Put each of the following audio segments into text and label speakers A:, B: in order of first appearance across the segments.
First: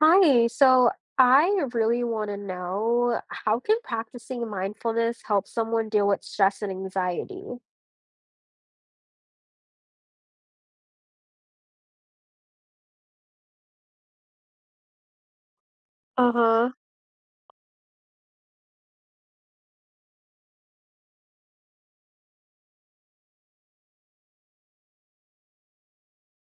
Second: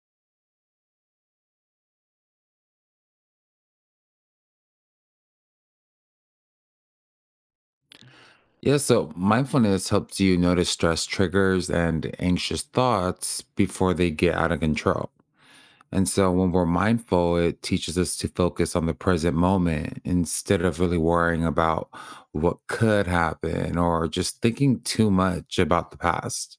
A: Hi, so I really want to know, how can practicing mindfulness help someone deal with stress and anxiety?
B: Yeah, so mindfulness helps you notice stress triggers and anxious thoughts before they get out of control. And so when we're
A: Uh-huh.
B: mindful, it teaches us to focus on the present moment instead of really worrying about what could happen or just thinking too much about the past.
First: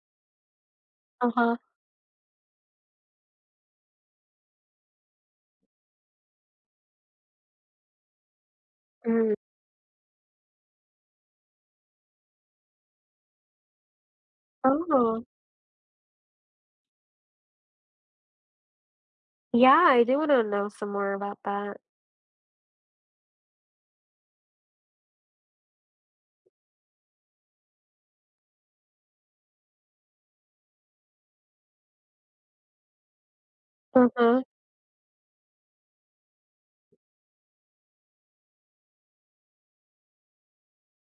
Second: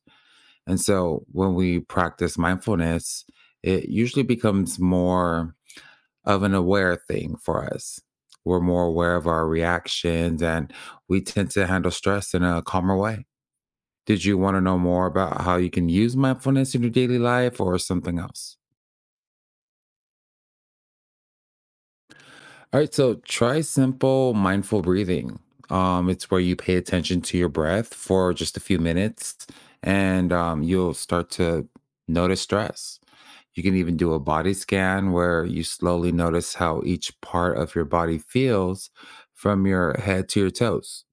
B: And so when
A: Uh-huh.
B: we practice mindfulness, it usually becomes more of an aware thing for us. We're more aware of
A: Mm.
B: our reactions and we tend to handle stress in a calmer way. Did you want to know more
A: Oh,
B: about how you can use mindfulness in your daily life or something else?
A: yeah, I do want to know some more about that.
B: All right, so try simple mindful breathing. It's where you pay attention to your breath for just a few minutes and you'll start to notice stress. You can even do a
A: Uh-huh.
B: body scan where you slowly notice how each part of your body feels from your head to your toes.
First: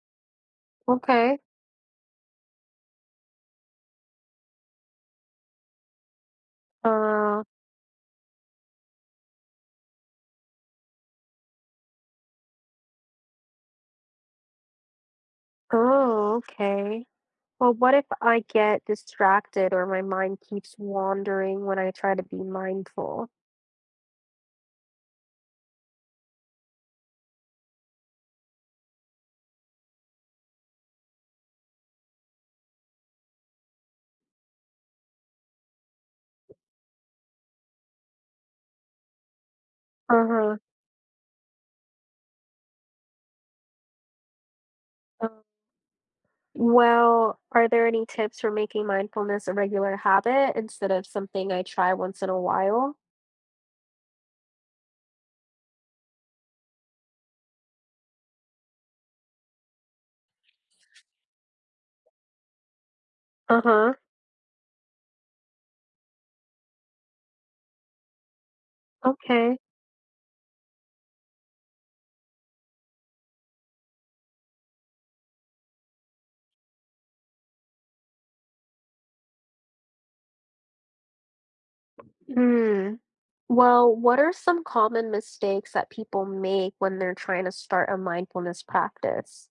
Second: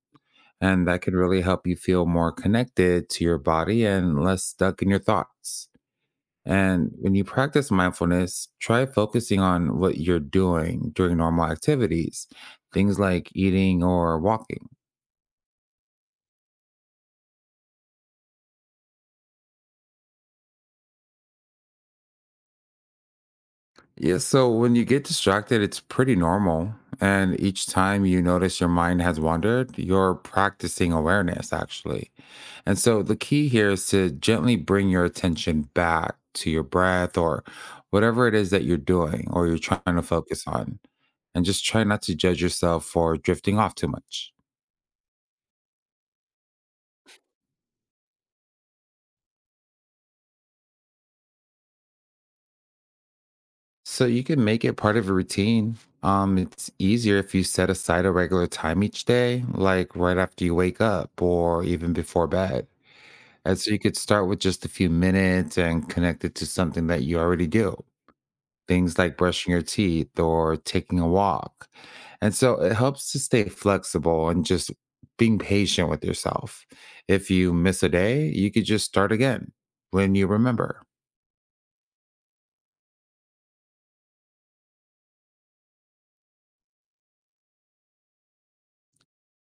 B: And that can
A: Okay.
B: really help you feel more connected to your body and less stuck in your thoughts. And when you
A: Uh,
B: practice mindfulness, try focusing on what you're doing during normal activities, things like eating or walking.
A: oh, okay. Well, what if I get distracted or my mind keeps wandering when I try to be mindful?
B: Yeah, so when you get distracted, it's pretty normal. And each time you notice your mind has wandered, you're practicing awareness, actually. And so the key here is to gently bring your attention back to your breath or whatever it is that you're doing or you're trying to focus
A: Uh-huh.
B: on. And just try not to judge yourself for drifting off too much.
A: Well, are there any tips for making mindfulness a regular habit instead of something I try once in a while?
B: So you can make it part of a routine. It's easier if you set aside a regular time each day, like right after you wake up or even before bed. And so you
A: Uh-huh.
B: could start with just a few minutes and connect it to something that you already do, things like brushing
A: Okay.
B: your teeth or taking a walk. And so it helps to stay flexible and just being patient with yourself. If you miss a day, you could just start again when you remember.
A: Hmm. Well, what are some common mistakes that people make when they're trying to start a mindfulness practice?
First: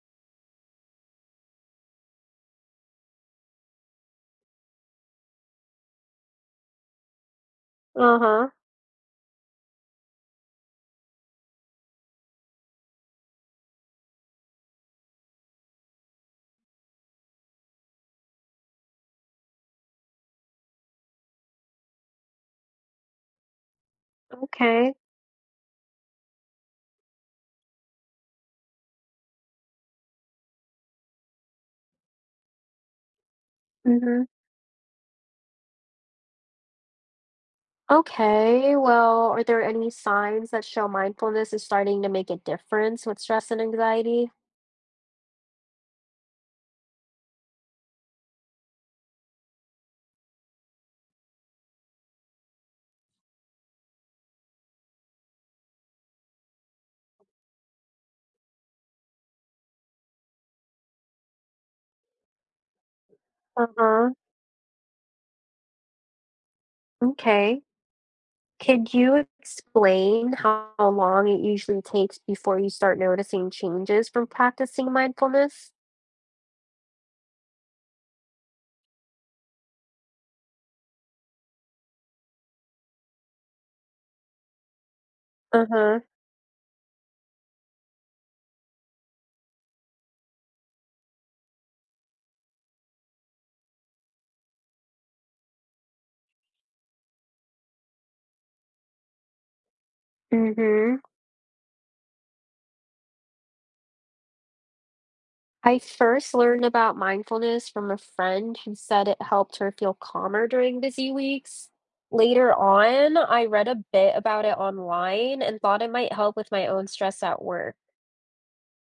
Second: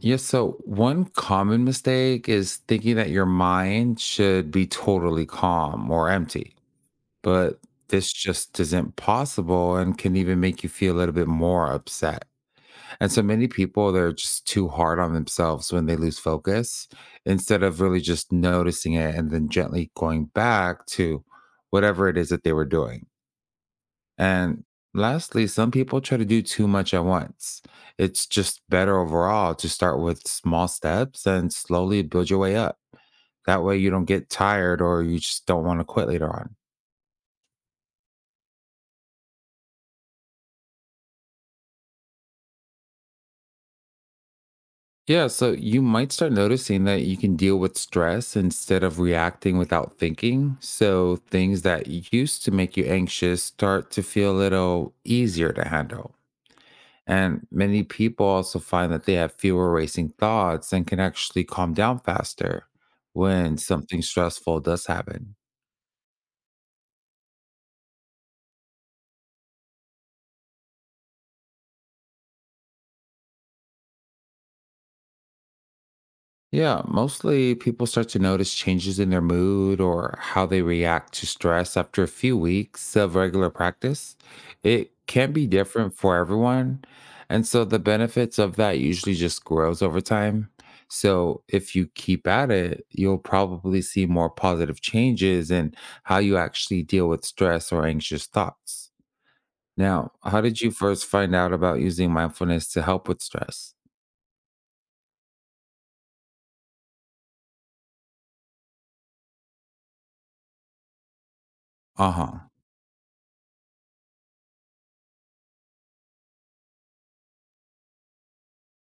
B: Yes, so one common mistake is thinking that your mind should be totally calm or empty, but this
A: Uh-huh.
B: just isn't possible and can even make you feel a little bit more upset. And so many people, they're just too hard on themselves when they lose focus instead of really just noticing it and then gently going back to whatever it is that they were doing. And
A: Okay.
B: lastly, some people try to do too much at once. It's just better overall to start with small steps and slowly build your way up. That way you don't
A: Mm-hmm.
B: get tired or you just don't want to quit later on.
A: Okay, well, are there any signs that show mindfulness is starting to make a difference with stress and anxiety?
B: Yeah, so you might start noticing that you can deal with stress instead of reacting without thinking. So things that used to make you anxious start to feel a little easier to handle. And many people also find that they have fewer racing thoughts and can actually calm down faster when something
A: Uh-huh.
B: stressful does happen.
A: Okay. Could you explain how long it usually takes before you start noticing changes from practicing mindfulness?
B: Yeah, mostly people start to notice changes in their mood or how they react to stress after a few weeks of regular practice. It can be different
A: Uh-huh.
B: for everyone. And so the benefits of that usually just grows over time. So if you keep at it, you'll probably see more positive changes in how you actually deal with stress or anxious thoughts. Now, how did you
A: Mm-hmm.
B: first find out about using mindfulness to help with stress?
A: I first learned about mindfulness from a friend who said it helped her feel calmer during busy weeks.
B: Uh huh.
A: Later on, I read a bit about it online and thought it might help with my own stress at work.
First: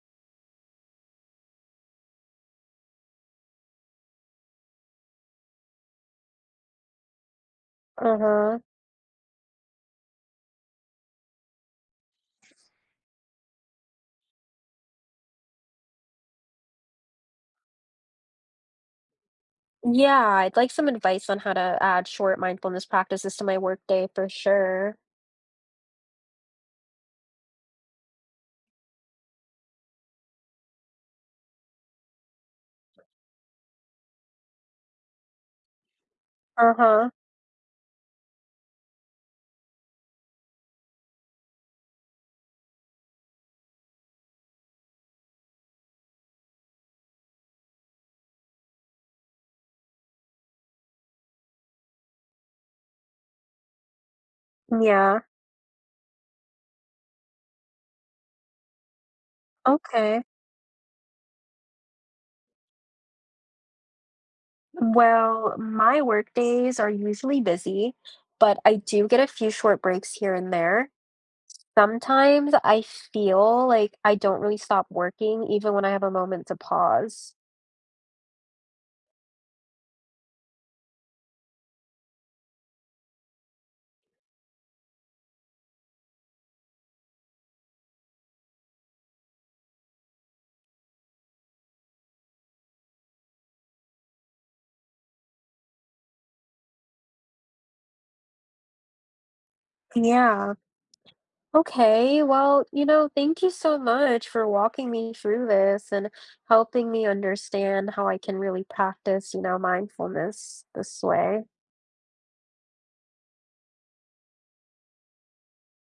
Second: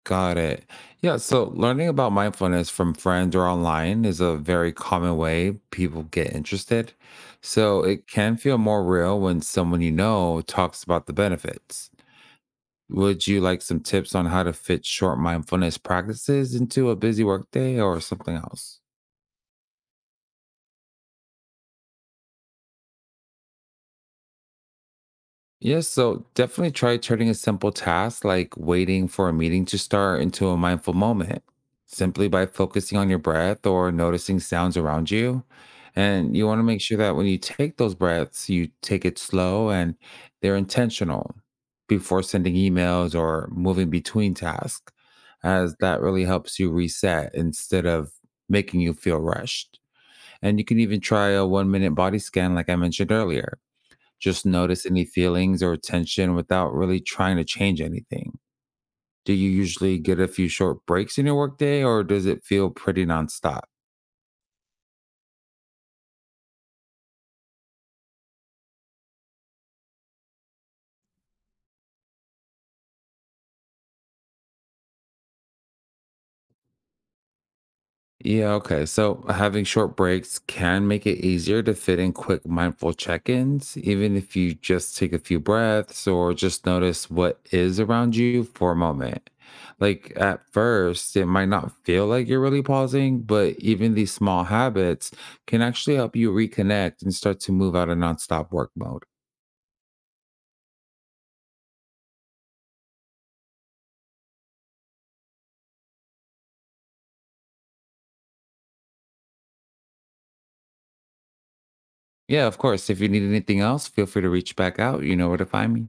B: Got it. Yeah. So learning about mindfulness from friends or online is a very common way people get interested. So it can
A: Uh-huh.
B: feel more real when someone you know talks about the benefits. Would you like some tips on how to fit short mindfulness practices into a busy workday or something else?
A: Yeah, I'd like some advice on how to add short mindfulness practices to my workday for sure.
B: Yes, so definitely try turning a simple task like waiting for a meeting to start into a mindful moment simply by focusing on your breath or noticing sounds around you. And you want to make sure
A: Uh-huh.
B: that when you take those breaths, you take it slow and they're intentional before sending emails or moving between tasks, as that really helps you reset instead of making you feel rushed. And you can even try a 1 minute body scan, like I mentioned earlier, just notice any
A: Yeah.
B: feelings or tension without really trying to change anything. Do you usually get
A: Okay.
B: a few short breaks in your workday or does it feel pretty nonstop?
A: Well, my work days are usually busy, but I do get a few short breaks here and there. Sometimes I feel like I don't really stop working, even when I have a moment to pause.
B: Yeah, okay. So having short breaks can make it easier to fit in quick mindful check ins, even if you just take a few breaths or just notice what is around you for a moment. Like at first, it might not feel like you're really pausing, but even these small habits can actually help you reconnect and start to move out of nonstop work mode.
A: Yeah. Okay. Well, thank you so much for walking me through this and helping me understand how I can really practice, mindfulness this way.
B: Yeah, of course. If you need anything else, feel free to reach back out. You know where to find me.